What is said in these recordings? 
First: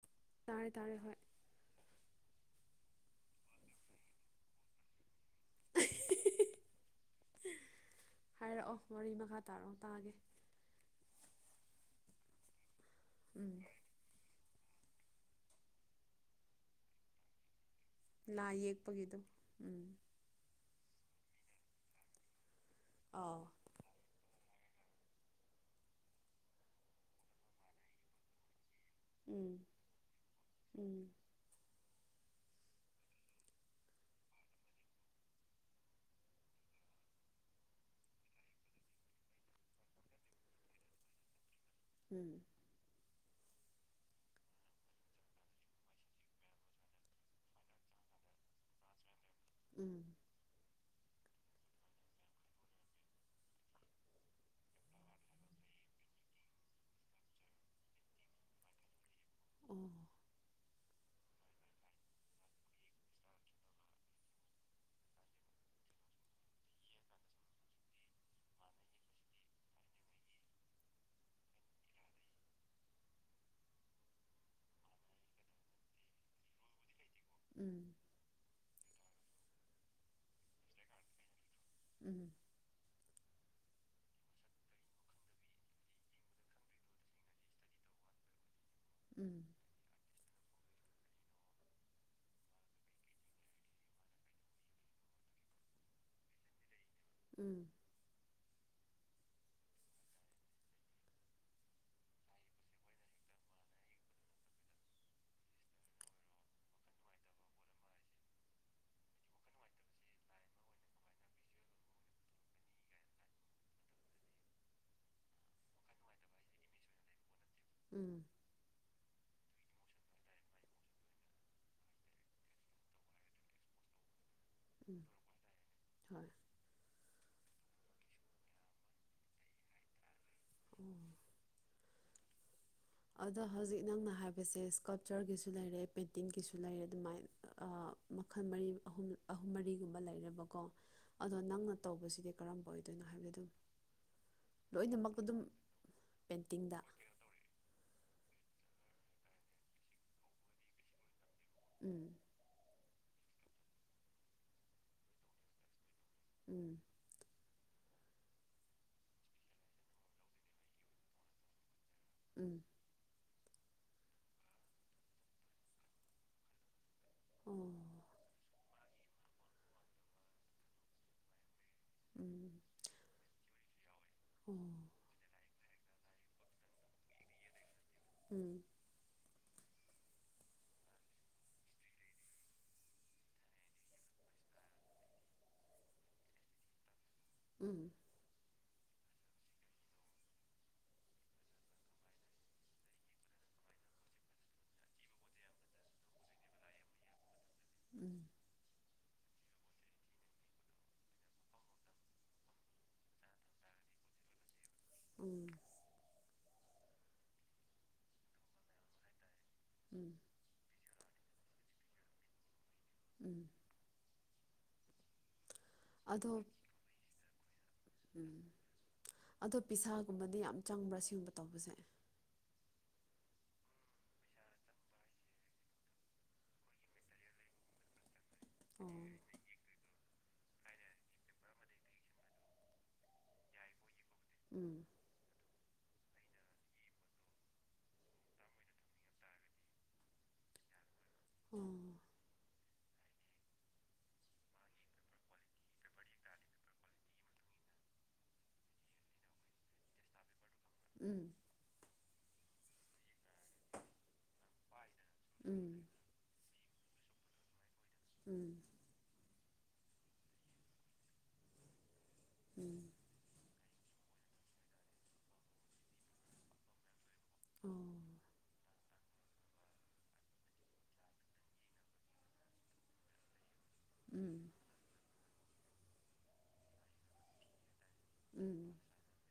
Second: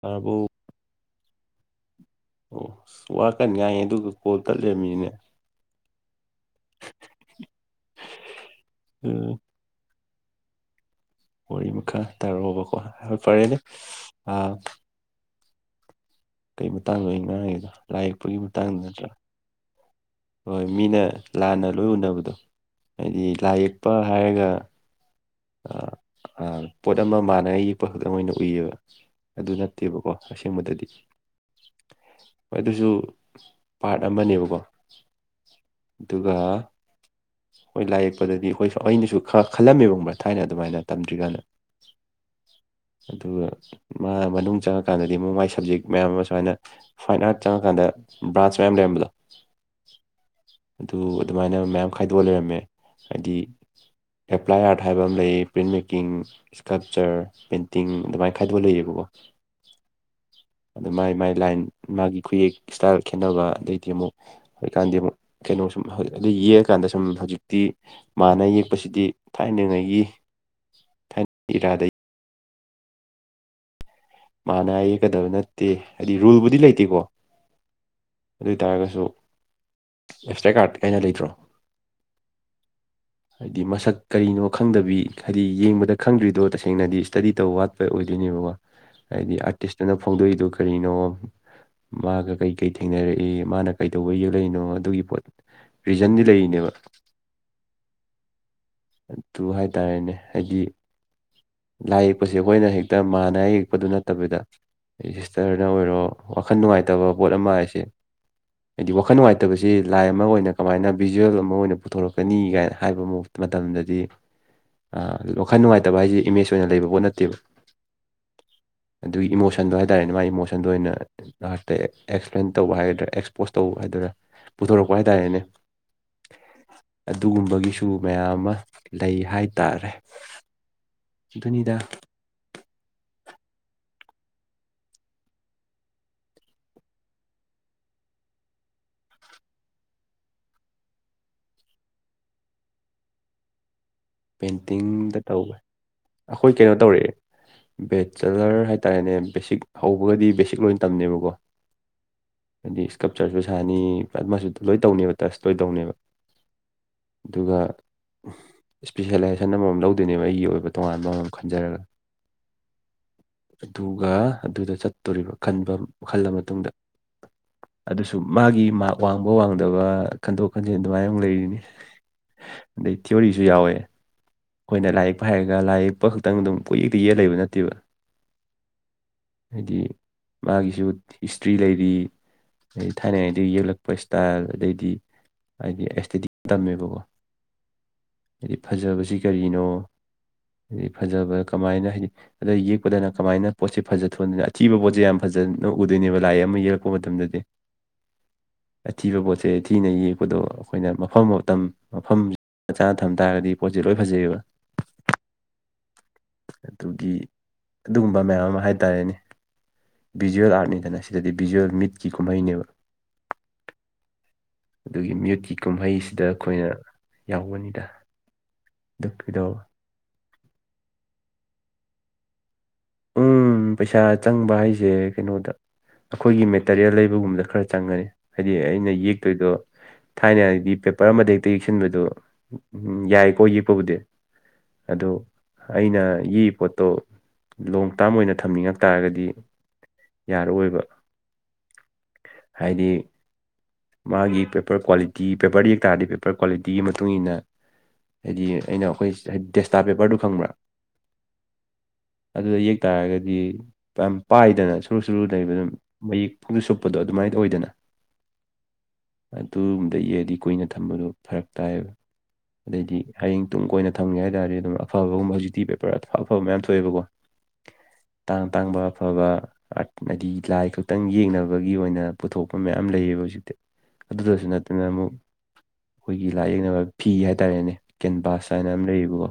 ꯇꯥꯔꯥꯕꯨ ꯇꯥꯔꯦ ꯇꯥꯔꯦ ꯍꯣꯏ ꯑꯣ ꯋꯥꯀꯟꯅ ꯉꯥꯏ ꯑꯗꯨꯒ ꯀꯣꯜ ꯇꯠꯂꯃꯤꯅꯦ ꯍꯥꯏꯔꯛꯑꯣ ꯋꯥꯔꯤ ꯃꯈꯥ ꯇꯥꯔꯛꯑꯣ ꯇꯥꯒꯦ꯫ ꯋꯥꯔꯤ ꯃꯈꯥ ꯇꯥꯔꯛꯑꯣꯕꯀꯣ ꯎꯝ ꯐꯔꯦꯅꯦ ꯑꯥ꯫ ꯀꯩ ꯃꯇꯥꯡꯅꯣ ꯑꯩ ꯉꯥꯡꯉꯤꯗꯣ ꯂꯥꯏ ꯌꯦꯛꯄꯒꯤ ꯃꯇꯥꯡ ꯅꯠꯇ꯭ꯔꯥ꯫ ꯎꯝ꯫ ꯍꯣꯏ ꯃꯤꯅ ꯂꯥꯟꯅ ꯂꯣꯏ ꯎꯅꯕꯗꯣ ꯍꯥꯏꯗꯤ ꯑꯥꯎ ꯂꯥꯏ ꯌꯦꯛꯄ ꯍꯥꯏꯔꯒ꯫ ꯑ ꯄꯣꯠ ꯑꯃ ꯃꯥꯟꯅ ꯌꯦꯛꯄ ꯈꯛꯇꯪ ꯑꯣꯏꯅ ꯎꯏꯌꯦꯕ꯫ ꯑꯗꯨ ꯎꯝ ꯅꯠꯇꯦꯕꯀꯣ ꯑꯁꯦꯡꯕꯗꯗꯤ꯫ ꯎꯝ ꯑꯗꯨꯁꯨ ꯄꯥꯔꯠ ꯑꯃꯅꯦꯕꯀꯣ꯫ ꯑꯗꯨꯒ꯫ ꯍꯣꯏ ꯂꯥꯏ ꯌꯦꯛꯄꯗꯗꯤ ꯑꯩꯈꯣꯏꯁꯨ ꯑꯩꯅꯁꯨ ꯈ ꯈꯜꯂꯝꯃꯦꯕ ꯈꯪꯕ꯭ꯔ ꯊꯥꯏꯅ ꯑꯗꯨꯃꯥꯏꯅ ꯇꯝꯗ꯭ꯔꯤꯀꯥꯟꯗ꯫ ꯎꯝ꯫ ꯑꯗꯨꯒ ꯃꯥ ꯃꯅꯨꯡ ꯆꯪꯉꯀꯥꯟꯗꯗꯤ ꯑꯃꯨꯛ ꯃꯥꯏ ꯁꯕꯖꯦꯛ ꯃꯌꯥꯝ ꯑꯃ ꯁꯨꯃꯥꯏꯅ꯫ ꯐꯥꯏꯟ ꯑꯥꯔꯠ ꯆꯪꯉꯀꯥꯟꯗ ꯕ꯭ꯔꯥꯟꯁ ꯃꯌꯥꯝ ꯂꯩꯔꯝꯕꯗꯣ ꯎꯝ ꯑꯗꯨ ꯑꯗꯨꯃꯥꯏꯅ ꯃꯌꯥꯝ ꯈꯥꯏꯗꯣꯛꯑ ꯂꯩꯔꯝꯃꯦ ꯍꯥꯏꯗꯤ꯫ ꯑꯦꯄ꯭ꯂꯥꯏ ꯑꯥꯔꯠ ꯍꯥꯏꯕ ꯑꯃ ꯂꯩꯌꯦ ꯄ꯭ꯔꯤꯟ ꯃꯦꯀꯤꯡ꯫ ꯏꯁꯀꯜꯞꯆꯔ ꯄꯦꯟꯇꯤꯡ ꯑꯗꯨꯃꯥꯏꯅ ꯈꯥꯏꯗꯣꯛꯑ ꯂꯩꯌꯦꯕꯀꯣ꯫ ꯑꯣ꯫ ꯑꯗ ꯃꯥꯏ ꯃꯥꯏ ꯂꯥꯏꯟ ꯃꯥꯒꯤ ꯈꯨꯌꯦꯛ ꯏꯁꯇꯥꯏꯜ ꯈꯦꯠꯅꯕ ꯑꯗꯩꯗꯤ ꯑꯃꯨꯛ꯫ ꯍꯧꯖꯤꯛꯀꯥꯟꯗꯤ ꯑꯃꯨꯛ ꯀꯩꯅꯣ ꯁꯨꯝ ꯑꯗꯨꯗ ꯌꯦꯛꯑꯀꯥꯟꯗ ꯁꯨꯝ ꯍꯧꯖꯤꯛꯇꯤ ꯃꯥꯅ ꯌꯦꯛꯄꯁꯤꯗꯤ ꯊꯥꯏꯅꯉꯩꯒꯤꯥ ꯊꯥꯏꯅ ꯏꯔꯥꯗꯩ꯫ ꯃꯥꯅ ꯌꯦꯛꯀꯗꯕ ꯅꯠꯇꯦ ꯍꯥꯏꯗꯤ ꯔꯨꯜꯕꯨꯗꯤ ꯂꯩꯇꯦꯀꯣ꯫ ꯎꯝ꯫ ꯑꯗꯨ ꯑꯣꯏꯇꯥꯔꯒꯁꯨ ꯑꯦꯁꯇ꯭ꯔꯦꯛ ꯀꯥꯔꯠ ꯍꯥꯏꯅ ꯂꯩꯇ꯭ꯔꯣ꯫ ꯎꯝ ꯍꯥꯏꯗꯤ ꯃꯁꯛ ꯀꯔꯤꯅꯣ ꯈꯪꯗꯕꯤ ꯍꯥꯏꯗꯤ ꯌꯦꯡꯕꯗ ꯈꯪꯗ꯭ꯔꯤꯗꯣ ꯇꯁꯦꯡꯅꯗꯤ ꯁ꯭ꯇꯗꯤ ꯇꯧ ꯋꯥꯠꯄ ꯑꯣꯏꯗꯣꯏꯅꯦꯕꯀꯣ꯫ ꯍꯥꯏꯗꯤ ꯎꯝ ꯑꯥꯔꯇꯤꯁꯇꯨꯅ ꯐꯣꯡꯗꯣꯛꯏꯗꯣ ꯀꯔꯤꯅꯣ꯫ ꯃꯥꯒ ꯀꯩꯀꯩ ꯊꯦꯡꯅꯔꯛꯏ ꯃꯥꯅ ꯀꯩꯗꯧꯕ ꯌꯦꯛꯂꯛꯏꯅꯣ ꯑꯗꯨꯒꯤ ꯄꯣꯠ꯫ ꯔꯤꯖꯟꯗꯤ ꯂꯩꯔꯤꯅꯦꯕ꯫ ꯎꯝ꯫ ꯑꯗꯨ ꯍꯥꯏꯇꯥꯔꯦꯅꯦ ꯍꯥꯏꯗꯤ꯫ ꯂꯥꯏ ꯌꯦꯛꯄꯁꯦ ꯑꯩꯈꯣꯏꯅ ꯍꯦꯛꯇ ꯃꯥꯟꯅ ꯌꯦꯛꯄꯗꯨ ꯅꯠꯇꯕꯤꯗ꯫ ꯁꯤꯁꯇꯔꯅ ꯑꯣꯏꯔꯣ ꯋꯥꯈꯜ ꯅꯨꯡꯉꯥꯏꯇꯕ ꯄꯣꯠ ꯑꯃ ꯍꯥꯏꯁꯦ꯫ ꯍꯥꯏꯗꯤ ꯋꯥꯈꯜ ꯅꯨꯡꯉꯥꯏꯇꯕꯁꯤ ꯂꯥꯏ ꯑꯃ ꯑꯣꯏꯅ ꯀꯃꯥꯏꯅ ꯕꯤꯖꯨꯋꯦꯜ ꯑꯃ ꯑꯣꯏꯅ ꯄꯨꯊꯣꯔꯛꯀꯅꯤ ꯀꯥꯏꯅ ꯍꯥꯏꯕ ꯃꯑꯣꯡꯗ꯫ ꯃꯇꯝꯗꯗꯤ ꯋꯥꯈꯥꯏ ꯅꯨꯡꯉꯥꯏꯇꯕ ꯍꯥꯏꯁꯦ ꯏꯃꯦꯖ ꯑꯣꯏꯅ ꯂꯩꯕ ꯄꯣꯠ ꯅꯠꯇꯦꯕ ꯎꯝ꯫ ꯑꯗꯨꯒꯤ ꯏꯃꯣꯁꯟꯗꯣ ꯍꯥꯏꯇꯥꯔꯦꯅꯦ ꯃꯥꯒꯤ ꯏꯃꯣꯁꯟꯗꯣ ꯑꯣꯏꯅ꯫ ꯂꯥꯛꯇꯦ ꯑꯦꯛꯁꯄ꯭ꯂꯦꯟ ꯇꯧꯕ ꯍꯥꯏꯒꯗ꯭ꯔꯥ ꯑꯦꯛꯁꯄꯣꯁ ꯇꯧꯕ ꯍꯥꯏꯗꯣꯏꯔꯥ꯫ ꯄꯨꯊꯣꯔꯛꯄ ꯎꯝ ꯍꯥꯏꯇꯥꯔꯦꯅꯦ ꯍꯣꯏ ꯑꯗꯨꯒꯨꯝꯕꯒꯤꯁꯨ꯫ ꯃꯌꯥꯝ ꯑꯃ ꯂꯩ ꯍꯥꯏꯇꯥꯔꯦ꯫ ꯑꯣ꯫ ꯑꯗꯨꯅꯤꯗ꯫ ꯑꯗꯣ ꯍꯧꯖꯤꯛ ꯅꯪꯅ ꯍꯥꯏꯕꯁꯦ ꯏꯁꯀꯜꯆꯔꯒꯤꯁꯨ ꯂꯩꯔꯦ ꯄꯦꯟꯇꯤꯡꯒꯤꯁꯨ ꯂꯩꯔꯦ ꯑꯗꯨꯃꯥꯏꯅ ꯑ꯫ ꯃꯈꯜ ꯃꯔꯤ ꯑꯍꯨꯝ ꯑꯍꯨꯝ ꯃꯔꯤꯒꯨꯝꯕ ꯂꯩꯔꯦꯕꯀꯣ꯫ ꯑꯗꯣ ꯅꯪꯅ ꯇꯧꯕꯁꯤꯗꯤ ꯀꯔꯝꯕ ꯑꯣꯏꯗꯣꯏꯅꯣ ꯍꯥꯏꯕꯗꯤ ꯑꯗꯨꯝ ꯂꯣꯏꯅꯃꯛ ꯄꯦꯟꯇꯤꯡꯗ ꯑꯗꯨꯝ ꯇꯧꯋꯦ ꯑꯩꯈꯣꯏ ꯀꯩꯅꯣ ꯄꯦꯟꯇꯤꯡꯗ ꯇꯧꯔꯑꯦ ꯕꯦꯠꯆꯂꯔ ꯍꯥꯏꯇꯥꯔꯦꯅꯦ ꯕꯦꯁꯤꯛ ꯍꯧꯕꯒꯗꯤ ꯕꯦꯁꯤꯛ ꯂꯣꯏ ꯇꯝꯅꯦꯕꯀꯣ ꯎꯝ ꯍꯥꯏꯗꯤ ꯏꯁꯀꯞꯆꯔꯁꯨ ꯁꯥꯅꯤ ꯑꯗꯨꯃꯁꯨ ꯂꯣꯏ ꯇꯧꯅꯦꯕ ꯇꯁ ꯂꯣꯏ ꯇꯧꯅꯦꯕ ꯎꯝ ꯑꯗꯨꯒ ꯏꯁꯄꯤꯁꯦꯂꯥꯏꯖꯦꯁꯟ ꯑꯃꯃꯝ ꯂꯧꯗꯣꯏꯅꯦꯕ ꯑꯩꯒꯤ ꯑꯣꯏꯕ ꯇꯣꯉꯥꯟꯕ ꯑꯃꯃꯝ ꯈꯟꯖꯔꯒ ꯎꯝ ꯑꯗꯨꯒ ꯑꯗꯨꯗ ꯆꯠꯇꯣꯔꯤꯕ ꯈꯟꯕ ꯈꯜꯂ ꯃꯇꯨꯡꯗ ꯑꯣ ꯑꯗꯨꯁꯨ ꯃꯥꯒꯤ ꯃꯥ ꯋꯥꯡꯕ ꯋꯥꯡꯗꯕ ꯈꯟꯗꯣꯛ ꯈꯟꯖꯤꯟ ꯑꯗꯨꯃꯥꯏꯅ ꯂꯩꯔꯤꯅꯤ ꯎꯝ ꯑꯗꯩ ꯊꯤꯌꯔꯤꯁꯨ ꯌꯥꯎꯋꯦ ꯎꯝ ꯑꯩꯈꯣꯏꯅ ꯂꯥꯏ ꯌꯦꯛꯄ ꯍꯥꯏꯔꯒ ꯂꯥꯏ ꯌꯦꯛꯄ ꯈꯛꯇꯪ ꯑꯗꯨꯝ ꯀꯣꯌꯦꯛꯇ ꯌꯦꯛꯑ ꯂꯩꯕ ꯅꯠꯇꯦꯕ ꯎꯝ ꯍꯥꯏꯗꯤ ꯃꯥꯒꯤꯁꯨ ꯍꯤꯁꯇ꯭ꯔꯤ ꯂꯩꯔꯤ ꯊꯥꯏꯅꯉꯩꯗꯒꯤ ꯌꯦꯛꯂꯛꯄ ꯏꯁꯇꯥꯏꯜ ꯑꯗꯩꯗꯤ ꯍꯥꯏꯗꯤ ꯑꯦꯁꯇꯦꯇꯤꯛ ꯇꯝꯃꯦꯕꯀꯣ ꯎꯝ ꯍꯥꯏꯗꯤ ꯐꯖꯕꯁꯤ ꯀꯔꯤꯅꯣ ꯍꯥꯏꯗꯤ ꯐꯖꯕ ꯀꯃꯥꯏꯅ ꯍꯥꯏꯗꯤ ꯑꯗ ꯌꯦꯛꯄꯗꯅ ꯀꯃꯥꯏꯅ ꯄꯣꯠꯁꯦ ꯐꯖ ꯊꯣꯛꯍꯟꯗꯣꯏꯅ ꯑꯊꯤꯕ ꯄꯣꯠꯁꯦ ꯌꯥꯝ ꯐꯖꯅ ꯎꯗꯣꯏꯅꯦꯕ ꯂꯥꯏ ꯑꯃ ꯌꯦꯛꯂꯛ ꯄ ꯃꯇꯝꯗꯗꯤ ꯎꯝ ꯑꯊꯤꯕ ꯄꯣꯠꯁꯦ ꯊꯤꯅ ꯌꯦꯛꯄꯗꯣ ꯑꯩꯈꯣꯏꯅ ꯃꯐꯝ ꯃꯇꯝ ꯃꯐꯝ ꯆꯥꯅ ꯊꯝ ꯇꯥꯔꯒꯗꯤ ꯄꯣꯠꯁꯦ ꯂꯣꯏ ꯐꯖꯩꯌꯦꯕ ꯎꯝ ꯑꯗꯨꯒꯤ ꯑꯗꯨꯒꯨꯝꯕ ꯃꯌꯥꯝ ꯑꯃ ꯍꯥꯏꯇꯥꯔꯦꯅꯦ ꯎꯝ ꯕꯤꯖꯨꯋꯦꯜ ꯑꯥꯔꯠꯅꯤꯗꯅ ꯁꯤꯗꯗꯤ ꯕꯤꯖꯨꯋꯦꯜ ꯃꯤꯠꯀꯤ ꯀꯨꯝꯍꯩꯅꯦꯕ ꯎꯝ ꯑꯗꯨꯒꯤ ꯃꯤꯨꯠꯀꯤ ꯀꯨꯝꯍꯩꯁꯤꯗ ꯑꯗꯣ ꯑꯩꯈꯣꯏꯅ ꯌꯥꯎꯕꯅꯤꯗ ꯎꯝ ꯑꯗꯨ ꯑꯗꯣ ꯀꯩꯗꯧꯕ ꯄꯤꯁꯥꯒꯨꯝꯕꯗꯤ ꯌꯥꯝ ꯆꯪꯕ꯭ꯔꯥ ꯁꯤꯒꯨꯝꯕ ꯇꯧꯕꯁꯦ ꯎꯝ ꯄꯩꯁꯥ ꯆꯪꯕ ꯍꯥꯏꯁꯦ ꯀꯩꯅꯣꯗ ꯑꯩꯈꯣꯏꯒꯤ ꯃꯦꯇꯔꯤꯌꯦꯜ ꯂꯩꯕꯒꯨꯝꯕꯗ ꯈꯔ ꯆꯪꯒꯔꯅꯤ ꯍꯥꯏꯗꯤ ꯑꯩꯅ ꯑꯣ ꯌꯦꯛꯇꯣꯏꯗꯣ ꯊꯥꯏꯅ ꯍꯥꯏꯗꯤ ꯄꯦꯄꯔ ꯑꯃꯗ ꯍꯦꯛꯇ ꯌꯦꯛꯁꯤꯟꯕꯗꯨ ꯎꯝ ꯌꯥꯏ ꯍꯣꯏ ꯌꯦꯛꯄꯕꯨꯗꯤ ꯎꯝ ꯑꯗꯨ ꯑꯩꯅ ꯌꯦꯛꯏ ꯄꯣꯠꯇꯣ ꯂꯣꯡ ꯇꯥꯔꯝ ꯑꯣꯏꯅ ꯊꯝꯅꯤꯡꯉꯛ ꯇꯥꯔꯒꯗꯤ ꯌꯥꯔꯛꯑꯣꯏꯕ ꯎꯝ ꯍꯥꯏꯗꯤ ꯃꯥꯒꯤ ꯄꯦꯄꯔ ꯀ꯭ꯋꯥꯂꯤꯇꯤ ꯄꯦꯄꯔꯗ ꯌꯦꯛ ꯇꯥꯔꯗꯤ ꯄꯦꯄꯔ ꯀ꯭ꯋꯥꯂꯤꯇꯤꯒꯤ ꯃ ꯇꯨꯡꯨ ꯏꯟꯅ ꯍꯥꯏꯗꯤ ꯑꯩꯅ ꯑꯩꯈꯣꯏꯁꯤꯗ ꯗꯦꯁꯇꯥ ꯄꯦꯄꯔꯗꯨ ꯈꯪꯕ꯭ꯔꯥ ꯎꯝ ꯑꯗꯨꯗ ꯌꯦꯛ ꯇꯥꯔꯒꯗꯤ ꯌꯥꯝ ꯄꯥꯏꯗꯅ ꯁꯨꯔꯨ ꯁꯨꯔꯨ ꯂꯩꯕꯗ ꯎꯝ ꯑꯗꯨꯝ ꯃꯌꯦꯛ ꯐꯣꯡꯁꯨ ꯁꯨꯞꯄꯗꯣ ꯑꯗꯨꯃꯥꯏ ꯇꯧꯏꯗꯅ ꯎꯝ ꯑꯗꯨꯒꯨꯝꯕꯗ ꯌꯦꯛꯑꯗꯤ ꯀꯨꯏꯅ ꯊꯝꯕꯗꯣ ꯐꯔꯛ ꯇꯥꯏꯌꯦꯕ ꯎꯝ ꯑꯗꯩꯗꯤ ꯍꯌꯦꯡ ꯇꯨꯡ ꯀꯣꯏꯅ ꯊꯝꯒꯦ ꯍꯥꯏꯇꯔꯗꯤ ꯑꯗꯨꯝ ꯑꯐꯕꯒꯨꯝꯕ ꯍꯧꯖꯤꯛꯇꯤ ꯄꯦꯄꯔ ꯑꯐ ꯑꯐꯕ ꯃꯌꯥꯝ ꯊꯣꯛꯑꯦꯕꯀꯣ ꯑꯣ ꯇꯥꯡ ꯇꯥꯡꯕ ꯑꯐꯕ ꯑꯥꯔꯠ ꯍꯥꯏꯗꯤ ꯂꯥꯏ ꯈꯛꯇꯪ ꯌꯦꯡꯅꯕꯒꯤ ꯑꯣꯏꯅ ꯄꯨꯊꯣꯛꯄ ꯃꯌꯥꯝ ꯂꯩꯌꯦꯕ ꯍꯧꯖꯤꯛ ꯑꯗꯨꯗꯁꯨ ꯎꯝ ꯅꯠꯇꯅ ꯑꯃꯨꯛ ꯑꯩꯈꯣꯏꯒꯤ ꯂꯥꯏꯌꯦꯛꯅꯕ ꯐꯤ ꯍꯥꯏꯇꯥꯔꯦꯅꯦ ꯀꯦꯟꯚꯥꯁ ꯍꯥꯏꯅ ꯎꯝ ꯑꯃ ꯂꯩꯕꯀꯣ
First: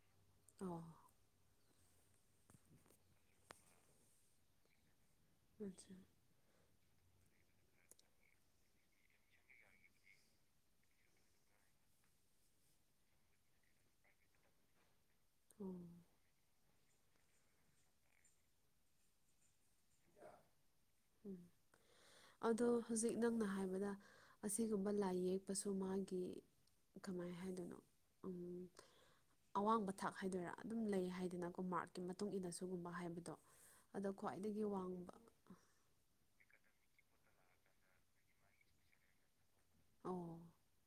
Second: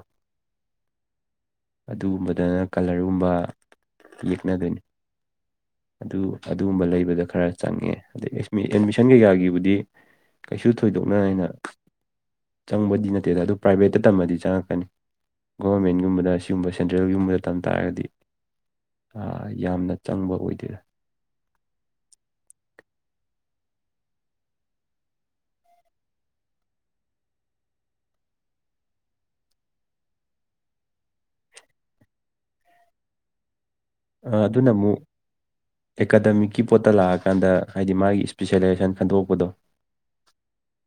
ꯑꯣ ꯑꯗꯨꯒꯨꯝꯕꯗꯅ ꯀꯂꯔꯒꯨꯝꯕ ꯌꯦꯛꯅꯗꯣꯏꯅꯤ ꯑꯥꯠꯁꯥ ꯑꯗꯨ ꯑꯗꯨꯒꯨꯝꯕ ꯂꯩꯕꯗ ꯈꯔ ꯆꯪꯉꯦ ꯑꯗꯩ ꯑꯦꯠꯃꯤꯁꯟ ꯀꯩꯀꯥꯒꯤꯕꯨꯗꯤ ꯀꯩꯁꯨ ꯊꯣꯏꯗꯣꯛꯅ ꯍꯦꯟꯅ ꯆꯪꯕꯗꯤ ꯅꯠꯇꯦꯗ ꯑꯗꯨ ꯄ꯭ꯔꯥꯏꯚꯦꯠꯇ ꯇꯝꯃꯗꯤ ꯆꯪꯉꯛꯀꯅꯤ ꯑꯣ ꯒꯣꯔꯃꯦꯟꯒꯨꯝꯕꯗ ꯁꯤ ꯒꯨꯝꯕ ꯁꯦꯟꯇ꯭ꯔꯦꯜꯒꯤꯒꯨꯝꯕꯗ ꯇꯝ ꯇꯥꯔꯒꯗꯤ ꯌꯥꯝꯅ ꯆꯪꯕ ꯑꯣꯏꯗꯦꯗ ꯎꯝ ꯑꯗꯣ ꯍꯧꯖꯤꯛ ꯅꯪꯅ ꯍꯥꯏꯕꯗ ꯑꯁꯤꯒꯨꯝꯕ ꯂꯥꯏ ꯌꯦꯛꯄꯁꯨ ꯃꯥꯒꯤ ꯀꯃꯥꯏ ꯍꯥꯏꯗꯣꯏꯅꯣ ꯎꯝ ꯑꯋꯥꯡꯕ ꯊꯥꯛ ꯍꯥꯏꯗꯣꯏꯔꯥ ꯑꯗꯨꯝ ꯂꯩ ꯍꯥꯏꯗꯅꯀꯣ ꯃꯥꯔꯛꯀꯤ ꯃꯇꯨꯡ ꯏꯟꯅ ꯁꯨꯒꯨꯝꯕ ꯍꯥꯏꯕꯗꯣ ꯑꯗꯣ ꯑ ꯈ꯭ꯋꯥꯏꯗꯒꯤ ꯑꯗꯨꯅ ꯑꯃꯨꯛ ꯋꯥꯡꯕ ꯑꯦꯀꯥꯗꯃꯤꯛꯀꯤ ꯄꯣꯠꯇ ꯂꯥꯛꯑꯀꯥꯟꯗ ꯍꯥꯏꯗꯤ ꯃꯥꯒꯤ ꯏꯁꯄꯤꯁꯦꯂꯥꯏꯖꯦꯁꯟ ꯈꯟꯗꯣꯛꯄꯗꯣ ꯑꯣ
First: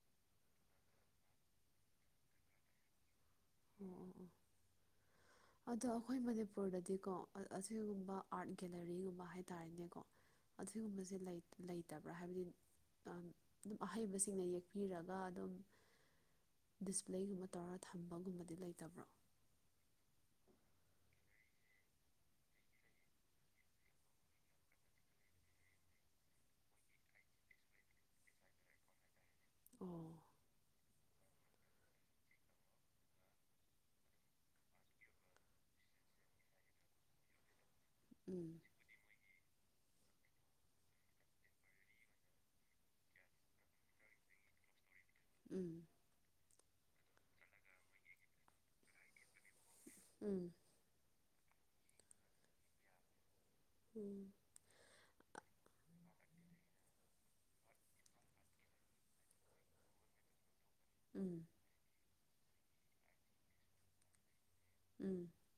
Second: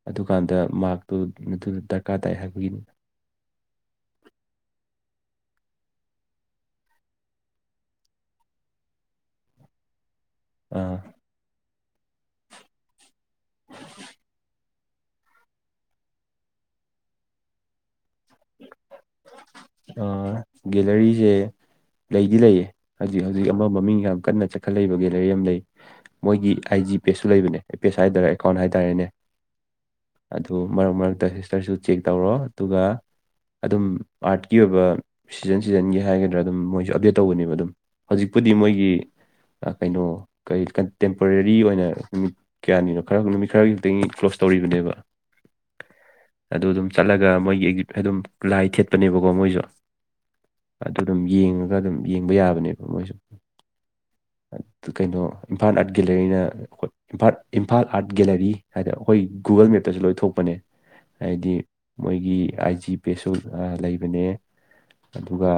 ꯑꯗꯨꯀꯥꯟꯗ ꯃꯥꯛꯇꯨ ꯑꯗꯨꯗ ꯗꯔꯀꯥꯔ ꯇꯥꯏ ꯍꯥꯏꯕꯒꯤꯅꯤ ꯑꯣ ꯑꯣ ꯑꯣ ꯑꯗꯣ ꯑꯩꯈꯣꯏ ꯃꯅꯤꯄꯨꯔꯗꯗꯤꯀꯣ ꯑꯁꯤꯒꯨꯝꯕ ꯑꯥꯔꯠ ꯒꯦꯂꯔꯤꯒꯨꯝꯕ ꯍꯥꯏꯇꯥꯔꯦꯅꯦꯀꯣ ꯑꯗꯨꯒꯒꯨꯝꯕꯁꯦ ꯂꯩꯇꯕ꯭ꯔꯥ ꯍꯥꯏꯕꯗꯤ ꯑꯗꯨꯝ ꯑꯍꯩꯕꯁꯤꯡꯅ ꯌꯦ ꯍꯥꯞꯄꯤꯔꯒ ꯑꯗꯨꯝ ꯗꯤꯁꯄ꯭ꯂꯦꯒꯨꯝꯕ ꯇꯧꯔꯒ ꯊꯝꯕꯒꯨꯝꯕꯗꯤ ꯂꯩꯇꯕ꯭ꯔꯣ ꯑ ꯒꯦꯂꯔꯤꯁꯦ ꯂꯩꯗꯤ ꯂꯩꯌꯦ ꯍꯧꯖꯤꯛ ꯍꯧꯖꯤꯛ ꯑꯃ ꯃꯃꯤꯡ ꯌꯥꯝ ꯀꯟꯅ ꯆꯠꯈꯠ ꯂꯩꯕꯒꯤꯦ ꯂꯩꯥꯏꯔꯤ ꯌꯥꯝ ꯂꯩ ꯃꯣꯏꯒꯤ ꯑꯥꯏ ꯖꯤ ꯄꯦꯁꯨ ꯂꯩꯕꯅꯦ ꯑꯦ ꯄꯦꯁ ꯍꯥꯏꯗꯔꯥ ꯑꯦꯀꯥꯎꯟ ꯍꯥꯏꯇꯥꯔꯦꯅꯦ ꯑꯣ ꯑꯗꯨ ꯃꯔꯛ ꯃꯔꯛꯇ ꯁꯤꯁꯇꯔꯁꯨ ꯆꯦꯛ ꯇꯧꯔꯣ ꯑꯗꯨꯒ ꯑꯗꯨꯝ ꯑꯥꯔꯠꯀꯤ ꯑꯣꯏꯕ ꯁꯤꯖꯟ ꯁꯤꯖꯟꯒꯤ ꯍꯥꯏꯒꯗ꯭ꯔꯥ ꯑꯗꯨꯝ ꯃꯣꯏꯁꯨ ꯑꯞꯗꯦꯠ ꯇꯧꯕꯅꯦꯕ ꯑꯗꯨꯝ ꯎꯝ ꯍꯧꯖꯤꯛꯄꯨꯗꯤ ꯃꯣꯏꯒꯤ ꯀꯩꯅꯣ ꯀꯔꯤ ꯀꯟꯇꯦꯝꯄꯔꯔꯤ ꯑꯣꯏꯅ ꯀꯌꯥꯅꯤꯅꯣ ꯈꯔ ꯅꯨꯃꯤꯠ ꯈꯔꯒꯤ ꯈꯛꯇꯪ ꯀ꯭ꯂꯣꯖ ꯇꯧꯔꯤꯕꯅꯦꯕ ꯎꯝ ꯑꯗꯨ ꯑꯗꯨꯝ ꯆꯠꯂꯒ ꯃꯣꯏꯒꯤ ꯑꯗꯨꯝ ꯂꯥꯏ ꯊꯦꯠꯄꯅꯦꯕꯀꯣ ꯃꯣꯏꯁꯨ ꯎꯝ ꯑꯗꯨ ꯑꯗꯨꯝ ꯌꯦꯡꯉꯒ ꯑꯗꯨꯝ ꯌꯦꯡꯕ ꯌꯥꯕꯅꯦꯕ ꯃꯣꯏꯁꯨ ꯎꯝ ꯀꯩꯅꯣ ꯏꯝꯐꯥꯜ ꯑꯥꯔꯠ ꯒꯦꯂꯔꯤꯅ ꯏꯝꯐꯥꯜ ꯑꯥꯔꯠ ꯒꯦꯂꯔꯤ ꯍꯥꯏꯗꯅ ꯑꯩꯈꯣꯏ ꯒꯨꯒꯜ ꯃꯦꯞꯇꯁꯨ ꯂꯣꯏ ꯊꯣꯛꯄꯅꯦ ꯎꯝ ꯍꯥꯏꯗꯤ ꯃꯣꯏꯒꯤ ꯑꯥꯏ ꯖꯤ ꯄꯦꯁꯨ ꯂꯩꯕꯅꯦ ꯎꯝ ꯑꯗꯨꯒ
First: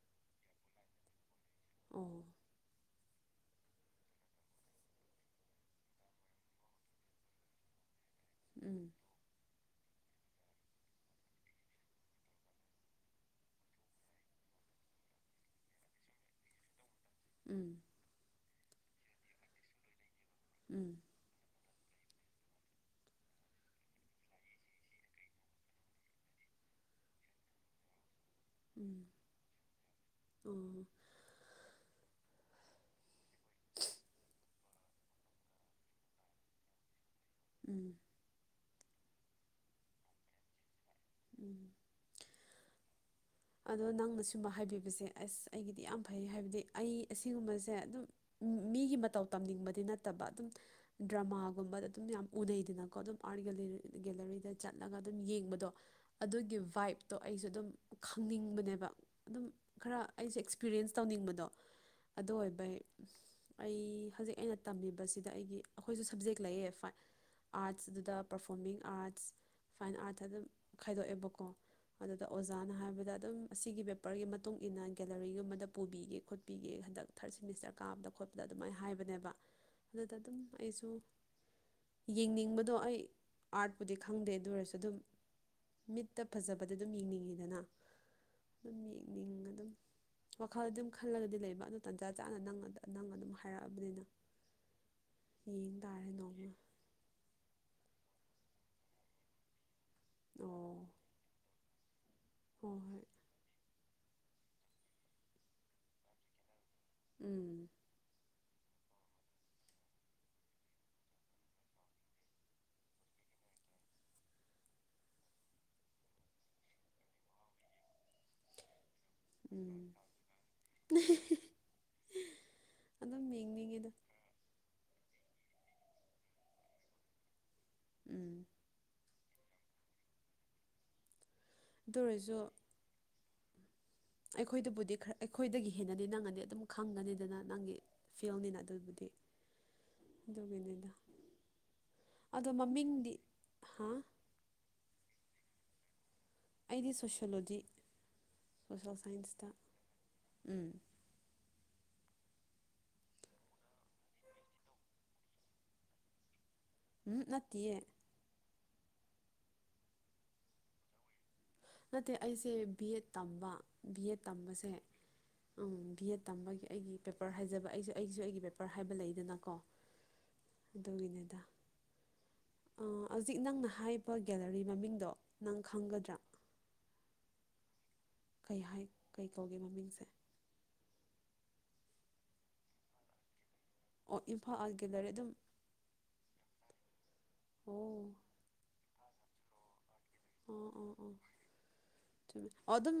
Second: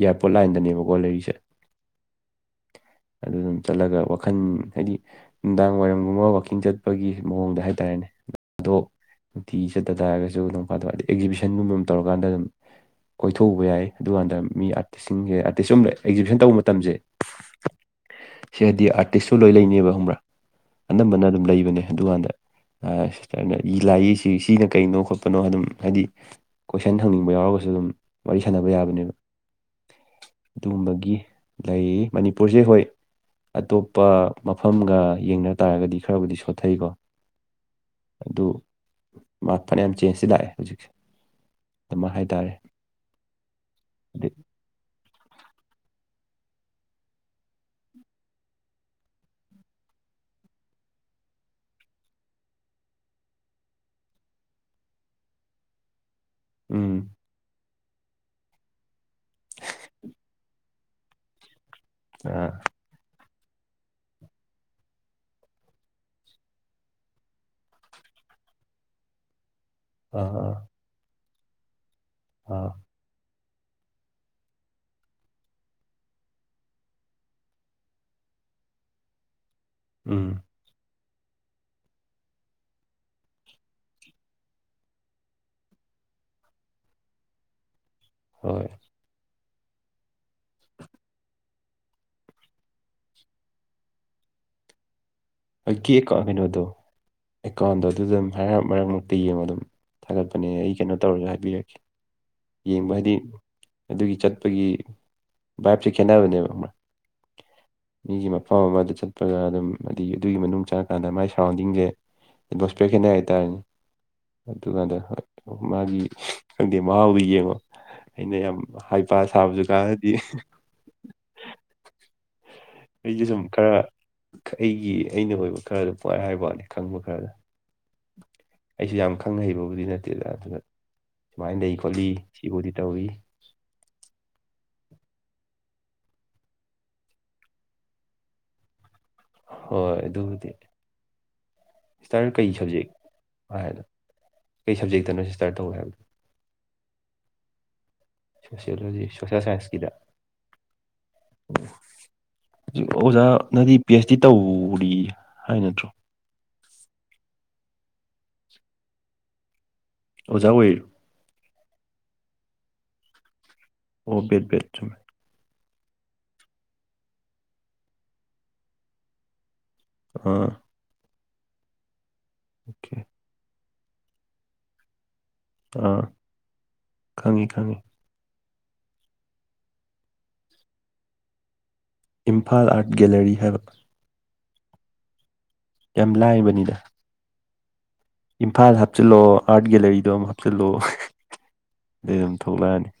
ꯏꯌꯥꯔꯄꯣꯔꯠ ꯂꯥꯏꯟꯗꯅꯦꯕꯀꯣ ꯂꯩꯔꯤꯁꯦ ꯑꯣ ꯑꯗꯨ ꯑꯗꯨꯝ ꯆꯠꯂꯒ ꯋꯥꯈꯜ ꯍꯥꯏꯗꯤ ꯅꯨꯡꯗꯥꯡ ꯋꯥꯏꯔꯝꯒꯨꯝꯕ ꯋꯥꯛꯀꯤꯡ ꯆꯠꯄꯒꯤ ꯃꯑꯣꯡꯗ ꯍꯥꯏꯇꯥꯔꯦꯅꯦ ꯑꯗꯣ ꯎꯝ ꯅꯨꯡꯇꯤꯒꯤ ꯆꯠꯇ ꯇꯥꯔꯒꯁꯨ ꯅꯣꯡꯐꯥꯗꯣ ꯑꯦꯛꯖꯤꯕꯤꯁꯟꯒꯨꯝꯕ ꯑꯃ ꯇꯧꯔꯀꯥꯟꯗ ꯑꯗꯨꯝ ꯀ‌‌ꯣꯏꯊꯣꯛꯎꯕ ꯌꯥꯏ ꯑꯗꯨꯀꯥꯟꯗ ꯃꯤ ꯑꯥꯔꯇꯤꯁꯁꯤꯡꯁꯦ ꯑꯥꯔꯇꯤꯁ ꯑꯨꯝ ꯑꯦꯛꯖꯤꯕꯤꯁꯟ ꯇꯧꯕ ꯃꯇꯝꯁꯦ ꯎꯝ ꯁꯤ ꯗꯗꯤ ꯑꯥꯔꯇꯤꯁꯁꯨ ꯂꯣꯏ ꯂꯩꯅꯦꯕ ꯍꯪꯕ꯭ꯔꯥ ꯎꯝ ꯑꯅꯝꯕꯅ ꯑꯗꯨꯝ ꯂꯩꯕꯅꯦ ꯑꯗꯨꯀꯥꯟꯗ ꯑ ꯁꯤꯁꯇꯔꯅ ꯏ ꯂꯥꯏ ꯌꯦꯛꯏꯁꯤ ꯁꯤꯅ ꯀꯩꯅꯣ ꯈꯣꯠꯄꯅꯣ ꯑꯗꯨꯝ ꯍꯥꯏꯗꯤ ꯀꯣꯏꯁꯟ ꯍꯪꯅꯤꯡꯕ ꯌꯥꯎꯔꯒꯁꯨ ꯑꯗꯨꯝ ꯋꯥꯔꯤ ꯁꯥꯟꯅꯕ ꯎꯝ ꯌꯥꯕꯅꯦꯕ ꯑꯣ ꯎꯝ ꯑꯗꯨꯒꯨꯝꯕꯒꯤ ꯂꯩ ꯃꯅꯤꯄꯨꯔꯁꯦ ꯍꯣꯏ ꯑꯇꯣꯞꯄ ꯃꯐꯝꯒ ꯌꯦꯡꯅ ꯇꯥꯔꯒꯗꯤ ꯈꯔꯕꯨꯗꯤ ꯁꯣꯊꯩꯀꯣ ꯎꯝ ꯑꯗꯨ ꯃ ꯐꯅꯌꯥꯝ ꯆꯦꯟꯖꯇ ꯂꯥꯛꯑꯦ ꯍꯧꯖꯤꯛꯁꯦ ꯎꯝ ꯑꯃ ꯍꯥꯏꯇꯥꯔꯦ ꯑꯗꯣ ꯅꯪꯅ ꯑꯗꯩ ꯁꯒꯨꯝꯕ ꯍꯥꯏꯕꯤꯕꯁꯦ ꯑꯁ ꯑꯩꯒꯤꯗꯤ ꯌꯥꯝ ꯐꯩ ꯍꯥꯏꯕꯗꯤ ꯑꯩ ꯑꯁꯤꯒꯨꯝꯕꯁꯦ ꯑꯗꯨꯝ ꯃꯤꯒꯤ ꯃꯇꯧ ꯇꯝꯅꯤꯡꯕꯗꯤ ꯅꯠꯇꯕ ꯑꯗꯨꯝ ꯗ꯭ꯔꯃꯥꯒꯨꯝꯕꯗ ꯑꯗꯨꯝ ꯌꯥꯝ ꯎꯅꯩꯗꯅꯀꯣ ꯑꯗꯨꯝ ꯑꯥꯔꯠ ꯒꯦꯂꯔꯤꯗ ꯆꯠꯂꯒ ꯑꯗꯨꯝ ꯌꯦꯡꯕꯗꯣ ꯑꯗꯨꯒꯤ ꯎꯝ ꯚꯥꯏꯞꯇꯣ ꯑꯩꯁꯨ ꯑꯗꯨꯝ ꯈꯪꯅꯤꯡꯕꯅꯦꯕ ꯑꯗꯨꯝ ꯈꯔ ꯑꯩꯁꯦ ꯑꯦꯛꯁꯄꯤꯔꯤꯌꯦꯟꯁ ꯇꯧꯅꯤꯡꯕꯗꯣ ꯑꯗꯨ ꯑꯥ ꯑꯣꯏꯕꯩ ꯑꯁ ꯑꯩ ꯍꯧꯖꯤꯛ ꯑꯩꯅ ꯇꯝꯃꯤꯕꯁꯤꯗ ꯑꯩꯒꯤ ꯑꯩꯈꯣꯏꯁꯨ ꯁꯕꯖꯦꯛ ꯂꯩꯌꯦ ꯐꯥꯏ ꯑꯥꯔꯠꯁ ꯑꯗꯨꯗ ꯄꯔꯐꯣꯔꯃꯤꯡ ꯑꯥꯔꯠꯁ ꯐꯥꯏꯟ ꯑꯥꯔꯠꯇ ꯑꯗꯨꯝ ꯑꯥ ꯈꯥꯏꯗꯣꯛꯑꯦꯕꯀꯣ ꯑꯗꯨꯗ ꯑꯥ ꯑꯣꯖꯥꯅ ꯍꯥꯏꯕ꯫ ꯍꯥꯏꯕꯗ ꯑꯗꯨꯝ ꯑꯁꯤꯒꯤ ꯄꯦꯄꯔꯒꯤ ꯃꯇꯨꯡ ꯏꯟꯅ ꯒꯦꯂꯔꯤꯒꯨꯝꯕꯗ ꯄꯨꯕꯤꯒꯦ ꯈꯣꯠꯄꯤꯒꯦ ꯍꯟꯗꯛ ꯊꯥꯔꯠ ꯁꯦꯃꯤꯁꯇꯔ ꯀꯥꯕꯗ ꯈꯣꯠꯄꯗ ꯑꯗꯨꯃꯥꯏꯅ ꯍꯥꯏꯕꯅꯦꯕ ꯑꯗꯨꯗ ꯎꯝ ꯑꯗꯨꯝ ꯑꯩꯁꯨ ꯌꯦꯡꯅꯤꯡꯕꯗꯣ ꯑꯩ ꯑꯥꯔꯠꯄꯨꯗꯤ ꯈꯪꯗꯦ ꯑꯗꯨ ꯑꯣꯏꯔꯁꯨ ꯑꯗꯨꯝ ꯃꯤꯠꯇ ꯐꯖꯕꯗ ꯑꯗꯨꯝ ꯌꯦꯡꯅꯤꯡꯉꯤꯗꯅ ꯍꯣꯏ ꯑꯗꯨꯝ ꯌꯦꯛꯅꯤꯡ ꯑꯗꯨꯝ꯫ ꯋꯥꯈꯜꯗꯤ ꯑꯗꯨꯝ ꯈꯜꯂꯒꯗꯤ ꯂꯩꯕ ꯑꯗꯨ ꯇꯥꯟꯖꯥ ꯆꯥꯅ ꯅ ꯅꯪ ꯑꯗꯨꯝ ꯍꯥꯏꯔꯛꯑꯕꯅꯤꯅ ꯌꯦꯡ ꯑꯩꯒꯤ ꯇꯥꯔꯦ ꯑꯦꯀꯥꯎꯟ ꯅꯣꯉꯃ ꯀꯩꯅꯣꯗꯣ ꯑꯦꯀꯥꯎꯟꯗꯣ ꯑꯗꯨ ꯑꯗꯨꯝ ꯍꯥꯏꯔꯞ ꯃꯔꯛ ꯃꯔꯛꯇ ꯌꯦꯡꯉꯣ ꯑꯗꯨꯝ ꯑꯣ ꯊꯥꯒꯠꯄꯅꯦ ꯑꯩ ꯀꯩꯅꯣ ꯇꯧꯔꯁꯨ ꯍꯥꯏꯕꯤꯔꯛꯀꯦ ꯍꯣꯏ ꯌꯦꯡꯕ ꯍꯣꯏ ꯍꯥꯏꯗꯤ ꯑꯗꯨꯒꯤ ꯆꯠꯄꯒꯤ ꯕꯥꯏꯞꯁꯦ ꯈꯦꯠꯅꯕꯅꯦꯕ ꯈꯪꯕꯔ ꯎꯝ ꯃꯤꯒꯤ ꯃꯐꯝ ꯑꯃ ꯑꯗꯨ ꯆꯠꯄꯗ ꯑꯗꯨꯝ ꯑ ꯑꯗꯨꯒꯤ ꯃꯅꯨꯡ ꯆꯪꯉꯀꯥꯟꯗ ꯃꯥꯏ ꯁꯔꯥꯎꯟꯗꯤꯡꯁꯦ ꯑꯦꯠꯃꯣꯁꯐꯤꯌꯔ ꯈꯦꯠꯅꯩ ꯍꯥꯏꯇꯥꯔꯦꯅꯦ ꯑꯗꯨꯀꯥꯟꯗ ꯍꯣꯏ ꯃꯥꯒꯤ ꯈꯪꯗꯦ ꯃꯥꯥꯎꯗꯣ ꯌꯦꯡꯉꯣ ꯑꯩꯅ ꯌꯥꯝ ꯍꯥꯏꯄꯥ ꯁꯥꯕꯁꯨ ꯎꯝ ꯀꯥꯟꯅꯗꯦ [unintelligible] ꯑꯗꯨꯝ ꯑꯩꯁꯨ ꯁꯨꯝ ꯈꯔ ꯌꯦꯡꯅꯤꯡꯉꯤꯗ ꯑꯩꯒꯤ ꯑꯩꯅ ꯑꯣꯏꯕ ꯈꯔꯗꯣ ꯄꯨꯡꯍꯥꯏ ꯍꯥꯏꯕꯩ ꯋꯥꯅꯤ ꯈꯪꯕ ꯈꯔꯗ ꯎꯝ ꯑꯩꯁꯨ ꯌꯥꯝ ꯈꯪ ꯍꯩꯕꯕꯨꯗꯤ ꯅꯠꯇꯦꯗ ꯑꯗꯨꯅ ꯁꯨꯃꯥꯏꯅ ꯂꯩ ꯑꯗꯨ ꯈꯣꯠꯂꯤ ꯑꯣꯏꯔꯁꯨ ꯁꯤꯕꯨꯗꯤ ꯇꯧꯏ ꯑꯩꯈꯣꯏꯗꯕꯨꯗꯤ ꯈꯔ ꯑꯩꯈꯣꯏꯗꯒꯤ ꯍꯦꯟꯅꯗꯤ ꯅꯪꯅꯗꯤ ꯑꯗꯨꯝ ꯈꯪꯒꯅꯤꯗꯅ ꯅꯪꯒꯤ ꯐꯤꯜꯅꯤꯅ ꯑꯗꯨꯕꯨꯗꯤ ꯍꯣꯏ ꯑꯗꯨꯕꯨꯗꯤ ꯑꯗꯨꯒꯤꯅꯤꯗ ꯁꯤꯁꯇꯔ ꯀꯩ ꯑꯗꯣ ꯁꯕꯖꯦꯛ ꯃꯃꯤꯡꯗꯤ ꯍꯥꯏꯅꯣ ꯍꯥ ꯀꯩ ꯁꯞꯖꯦꯛꯇꯅꯣ ꯁꯤꯁꯇꯥꯔ ꯇꯧꯋꯦ ꯍꯥꯏꯕꯗꯣ ꯑꯩꯗꯤ ꯁꯣꯁꯤꯌꯣꯂꯣꯖꯤ ꯁꯣꯁꯦꯜ ꯁꯣꯁꯤꯌꯣꯂꯣꯖꯤ ꯁꯥꯏꯟꯁꯇ ꯎꯝ ꯍꯧꯖꯤꯛ ꯑꯣꯖꯥꯅꯗꯤ ꯄꯤ ꯑꯩꯆ ꯗꯤ ꯇꯧꯔꯤ ꯍꯥꯏ ꯅꯠꯇ꯭ꯔꯣ ꯍꯨꯝ ꯅꯠꯇꯤꯌꯦ ꯑꯣꯖꯥ ꯑꯣꯏꯔꯤꯔꯣ ꯅꯠꯇꯦ ꯑꯩꯁꯦ ꯕꯤ ꯑꯦꯠ ꯇꯝꯕ ꯕꯤ ꯑꯣ ꯑꯦꯠ ꯕꯦꯠ ꯕꯦꯠ ꯇꯝꯕꯁꯦ ꯆꯨꯝꯃꯦ ꯑꯝ ꯕꯤ ꯑꯦꯗ ꯇꯝꯕꯒꯤ ꯑꯩꯒꯤ ꯄꯦꯄꯔ ꯍꯥꯏꯖꯕ ꯑꯩꯁꯨ ꯑꯩꯁꯨ ꯑꯩꯒꯤ ꯄꯦꯄꯔ ꯍꯥꯏꯕ ꯂꯩꯗꯅꯀꯣ ꯑꯥ ꯑꯗꯨꯒꯤꯅꯤꯗ ꯑꯣꯀꯦ ꯍꯧꯖꯤꯛ ꯅꯪꯅ ꯍꯥꯏꯔꯤꯕ ꯒꯦꯂꯔꯤ ꯃꯃꯤꯡꯗꯣ ꯅꯪ ꯑꯥ ꯈꯪꯒꯗ꯭ꯔꯥ ꯈꯪꯉꯤ ꯈꯪꯉꯤ ꯀꯩ ꯍꯥꯏ ꯀꯩ ꯀꯧꯒꯦ ꯃꯃꯤꯡꯁꯦ ꯏꯝꯐꯥꯜ ꯑꯥꯔꯠ ꯒꯦꯂꯔꯤ ꯍꯥꯏꯕ ꯑꯣ ꯏꯝꯐꯥꯜ ꯑꯥꯔꯠ ꯒꯦꯂꯔꯤ ꯑꯗꯨꯝ ꯌꯥꯝ ꯂꯥꯏꯔꯕꯅꯤꯗ ꯑꯣ ꯏꯝꯐꯥꯜ ꯍꯥꯞꯆꯤꯜꯑꯣ ꯑꯥꯔꯠ ꯒꯂꯔꯤꯗꯣ ꯑꯃ ꯑꯣ ꯍꯥꯞꯆꯤꯜꯂꯣ ꯑꯣ ꯑꯣ ꯑꯗꯩ ꯑꯗꯨꯝ ꯑꯣ ꯊꯣꯛꯂꯛꯑꯅꯤ ꯑꯗꯨꯝ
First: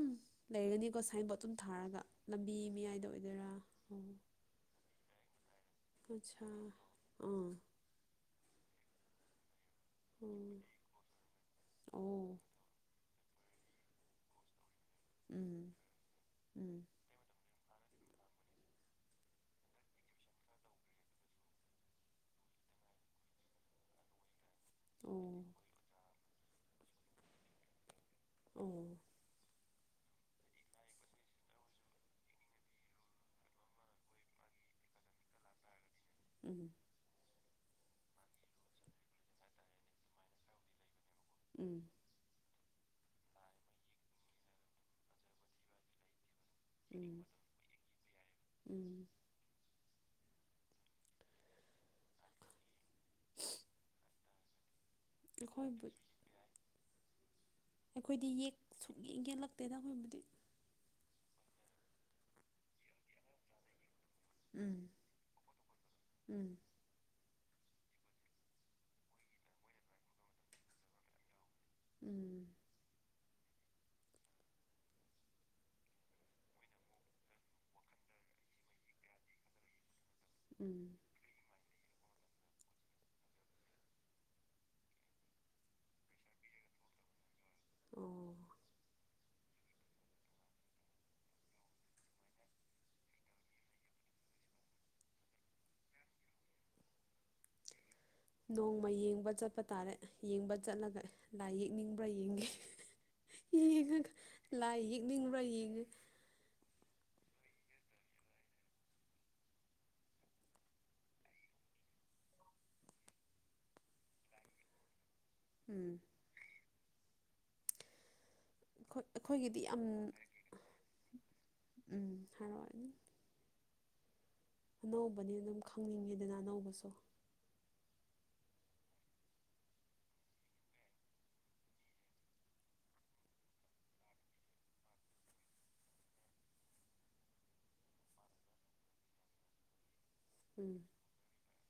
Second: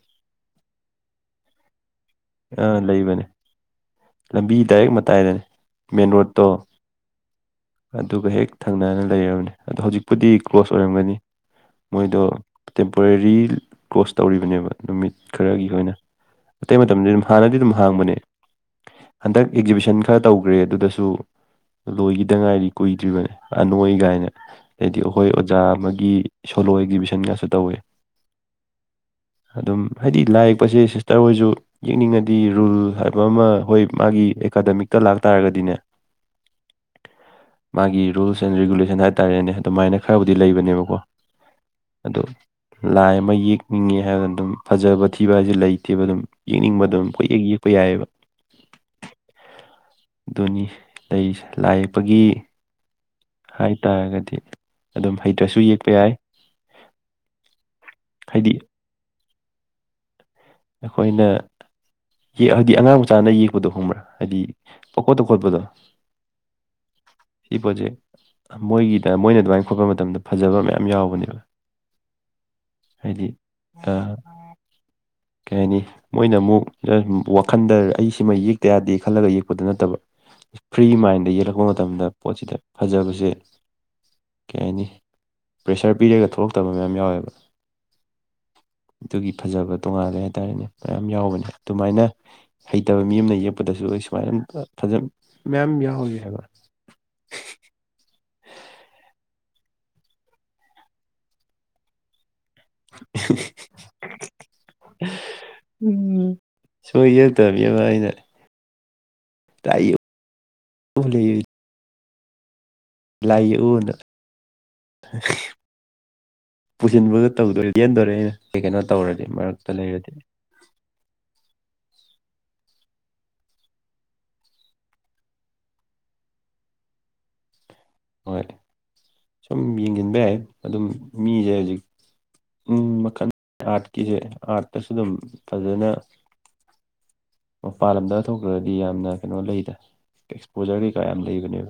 ꯂꯩꯔꯅꯤꯀꯣ ꯁ꯭ꯋꯥꯥꯏꯟ ꯕꯣꯠ ꯑꯗꯨꯝ ꯊꯥꯔꯒ ꯂꯝꯕꯤ ꯑꯥ ꯃꯌꯥꯏꯗ ꯂꯩꯕꯅꯦ ꯑꯣꯏꯗꯣꯏꯔꯥ ꯑꯣ ꯂꯝꯕꯤ ꯗꯥꯏꯔꯦꯛ ꯃꯇꯥꯏꯗꯅꯤ ꯃꯦꯟ ꯔꯣꯠꯇꯣ ꯑꯠꯁꯥ ꯑꯥ ꯎꯝ ꯑꯗꯨꯒ ꯍꯦꯛ ꯊꯪꯅꯅ ꯂꯩꯔꯕꯅꯤ ꯑꯗꯣ ꯍꯧꯖꯤꯛꯄꯨꯗꯤ ꯀ꯭ꯂꯣꯁ ꯑꯣꯏꯔꯝꯒꯅꯤ ꯃꯣꯏꯗꯣ ꯑꯣ ꯇꯦꯝꯄꯔꯦꯔꯤ ꯀ꯭ꯂꯣꯁ ꯇꯧꯔꯤꯕꯅꯦꯕ ꯅꯨꯃꯤꯠ ꯎꯝ ꯈꯔꯒꯤ ꯑꯣꯏꯅ ꯑꯇꯩ ꯎꯝ ꯃꯇꯝꯗꯤ ꯑꯗꯨꯝ ꯍꯥꯟꯅꯗꯤ ꯑꯗꯨꯝ ꯍꯥꯡꯕꯅꯦ ꯍꯟꯗꯛ ꯑꯦꯛꯖꯤꯕꯤꯁꯟ ꯈꯔ ꯇꯧꯈ꯭ꯔꯦ ꯑꯗꯨꯗꯁꯨ ꯂꯣꯏꯈꯤꯗ ꯉꯥꯏꯗꯤ ꯀꯨꯏꯗ꯭ꯔꯤꯕꯅꯦ ꯑꯅꯣꯏ ꯀꯥꯏꯅ ꯍꯥꯏꯗꯤ ꯑꯩꯈꯣꯏ ꯑꯣ ꯑꯣꯖꯥ ꯑꯃꯒꯤ ꯁꯣꯂꯣ ꯑꯦꯛꯖꯤꯕꯤꯁꯟꯒꯁꯨ ꯇꯧꯋꯦ ꯑꯣ ꯑꯗꯨꯝ ꯍꯥꯏꯗꯤ ꯂꯥꯏ ꯌꯦꯛꯄꯁꯦ ꯁꯤꯁꯇꯔ ꯍꯣꯏꯁꯨ ꯌꯦꯡꯅꯤꯡꯉꯗꯤ ꯔꯨꯜ ꯍꯥꯏꯕ ꯑꯃ ꯍꯣꯏ ꯃꯥꯒꯤ ꯑꯦꯀꯥꯗꯃꯤꯛꯇ ꯂꯥꯛꯇꯥꯥꯔꯒꯗꯤꯅꯦ ꯎꯝ ꯃꯥꯒꯤ ꯔꯨꯜꯁ ꯑꯦꯟ ꯔꯤꯒꯨꯂꯦꯁꯟ ꯍꯥꯏꯇꯥꯔꯦꯅꯦ ꯑꯗꯨꯃꯥꯏꯅ ꯈꯔꯕꯨꯗꯤ ꯂꯩꯕꯅꯦꯕꯀꯣ ꯎꯝ ꯑꯗꯣ ꯂꯥꯏ ꯑꯃ ꯌꯦꯛꯅꯤꯡꯉꯦ ꯍꯥꯏꯗꯅ ꯑꯗꯨꯝ ꯐꯖꯕ ꯊꯤꯕ ꯍꯥꯏꯁꯦ ꯂꯩꯇꯦꯕ ꯑꯗꯨꯝ ꯌꯦꯛꯅꯤꯡꯕ ꯑꯗꯨꯝ ꯎꯝ ꯀꯣꯏ ꯌꯦꯛ ꯌꯦꯛꯄ ꯌꯥꯏꯑꯦꯕ ꯎꯝ ꯑꯗꯨꯅꯤ ꯂꯩꯔꯤꯁꯦ ꯂꯥꯏ ꯌꯦꯛꯄꯒꯤ ꯍꯥꯏꯇꯥꯔꯒꯗꯤ ꯑꯗꯨꯝ ꯍꯩꯇ꯭ꯔꯁꯨ ꯑꯩꯈꯣꯏꯕꯨ ꯌꯦꯛꯄ ꯌꯥꯏ ꯑꯩꯈꯣꯏꯗꯤ ꯍꯥꯏꯗꯤ ꯌꯦꯛ ꯁꯨꯡ ꯌꯦꯛ ꯌꯦꯛꯂꯛꯇꯦꯗ ꯑꯩꯈꯣꯏꯕꯨꯗꯤ ꯑꯩꯈꯣꯏꯅ ꯌꯦꯛꯑꯗꯤ ꯑꯉꯥꯡ ꯃꯆꯥꯅ ꯌꯦꯛꯄꯗꯣ ꯈꯪꯕ꯭ꯔꯥ ꯍꯥꯏꯗꯤ ꯎꯝ ꯄꯪꯈꯣꯠꯇ ꯈꯣꯠꯄꯗꯣ ꯎꯝ ꯁꯤ ꯄꯣꯠꯁꯦ ꯃꯣꯏꯒꯤꯗ ꯃꯣꯏꯅ ꯑꯗꯨꯃꯥꯏꯅ ꯈꯣꯠꯄ ꯃꯇꯝꯗ ꯐꯖꯕ ꯃꯌꯥꯝ ꯌꯥꯎꯕꯅꯦꯕ ꯎꯝ ꯍꯥꯏꯗꯤ ꯑꯥ ꯀꯩ ꯍꯥꯏꯅꯤ ꯃꯣꯏꯅ ꯑꯃꯨꯛ ꯋꯥꯈꯟꯗ ꯑꯩ ꯁꯤꯃ ꯌꯦꯛꯇ ꯌꯥꯗꯦ ꯈꯜꯂꯒ ꯌꯦꯛꯄꯗꫭ ꯅꯠꯇꯕ ꯎꯝ ꯐ꯭ꯔꯤ ꯃꯥꯏꯟꯗ ꯌꯦꯛꯂꯛꯄ ꯃꯇꯝꯗ ꯄꯣꯠꯁꯤꯗ ꯐꯖꯕꯁꯦ ꯀꯩ ꯍꯥꯏꯅꯤ ꯄ꯭ꯔꯦꯁꯔ ꯄꯤꯔꯒ ꯊꯣꯛꯂꯛꯇꯕ ꯃꯌꯥꯝ ꯌꯥꯎꯋꯦꯕ ꯑꯣ ꯑꯗꯨꯒꯤ ꯐꯖꯕ ꯇꯣꯉꯥꯟ ꯀꯩ ꯍꯥꯏꯇꯥꯔꯦꯅꯦ ꯃꯌꯥꯝ ꯌꯥꯎꯕꯅꯦ ꯑꯗꯨꯃꯥꯏꯅ ꯍꯩꯇꯕ ꯃꯤ ꯑꯃꯅ ꯌꯦꯛꯄꯗꯁꯨ ꯑꯩ ꯁꯨꯃꯥꯏꯅ ꯐꯖꯕ ꯃꯌꯥꯝ ꯌꯥꯎꯋꯦ ꯍꯥꯏꯕ ꯅꯣꯡꯃ ꯌꯦꯡꯕ ꯆꯠꯄ ꯇꯥꯔꯦ ꯌꯦꯡꯕ ꯆꯠꯂꯒ ꯂꯥꯏ ꯌꯦꯛꯅꯤꯡꯕ꯭ꯔꯥ ꯌꯦꯡꯒꯦ ꯌꯦꯡꯉꯒ ꯂꯥꯏ ꯌꯦꯛꯅꯤꯡꯕ꯭ꯔꯥ ꯌꯦꯡꯉ ꯁꯣꯏ ꯌꯦꯛꯇꯕꯃꯤꯃ ꯑꯩꯅ ꯇꯥꯏ [unintelligible] ꯂꯥꯏ ꯌ‌ꯦꯛꯎꯅ ꯎꯝ ꯄꯨꯁꯤꯟꯕꯒ ꯇꯧꯗꯣꯏ ꯌ‌ꯦꯍꯟꯗꯣꯔꯦ ꯑꯩꯅ ꯀꯩ ꯀꯩꯅꯣ ꯑꯩꯈꯣꯏ ꯇꯧꯔꯗꯤ ꯑꯩꯈꯣꯏꯒꯤꯗꯤ ꯃꯔꯛꯇ ꯌꯥꯝ ꯂꯩꯔꯗꯤ ꯎꯝ [unintelligible] ꯑꯅꯧꯕꯅꯤ ꯑꯗꯨꯝ ꯈꯪꯅꯤꯡꯉꯦꯗꯅ ꯑꯅꯧꯕꯁꯨ ꯍꯣꯏ ꯁꯨꯝ ꯌꯦꯡꯁꯤꯟꯕ ꯌꯥꯏ ꯑꯗꯨꯝ ꯃꯤꯁꯦ ꯍꯧꯖꯤꯛ ꯎ ꯃꯈꯜ ꯑꯥꯔꯠꯀꯤꯁꯦ ꯑꯥꯔꯠꯇꯁꯨ ꯑꯗꯨꯝ ꯐꯖꯅ ꯃꯄꯥꯟ ꯂꯝꯗ ꯊꯣꯛꯇ꯭ꯔꯗꯤ ꯌꯥꯝꯅ ꯀꯩꯅꯣ ꯂꯩꯗ ꯎꯝ ꯑꯦꯛꯁꯄꯣꯖꯔ ꯀꯩꯀꯥ ꯌꯥꯝ ꯂꯩꯕꯅꯦꯕ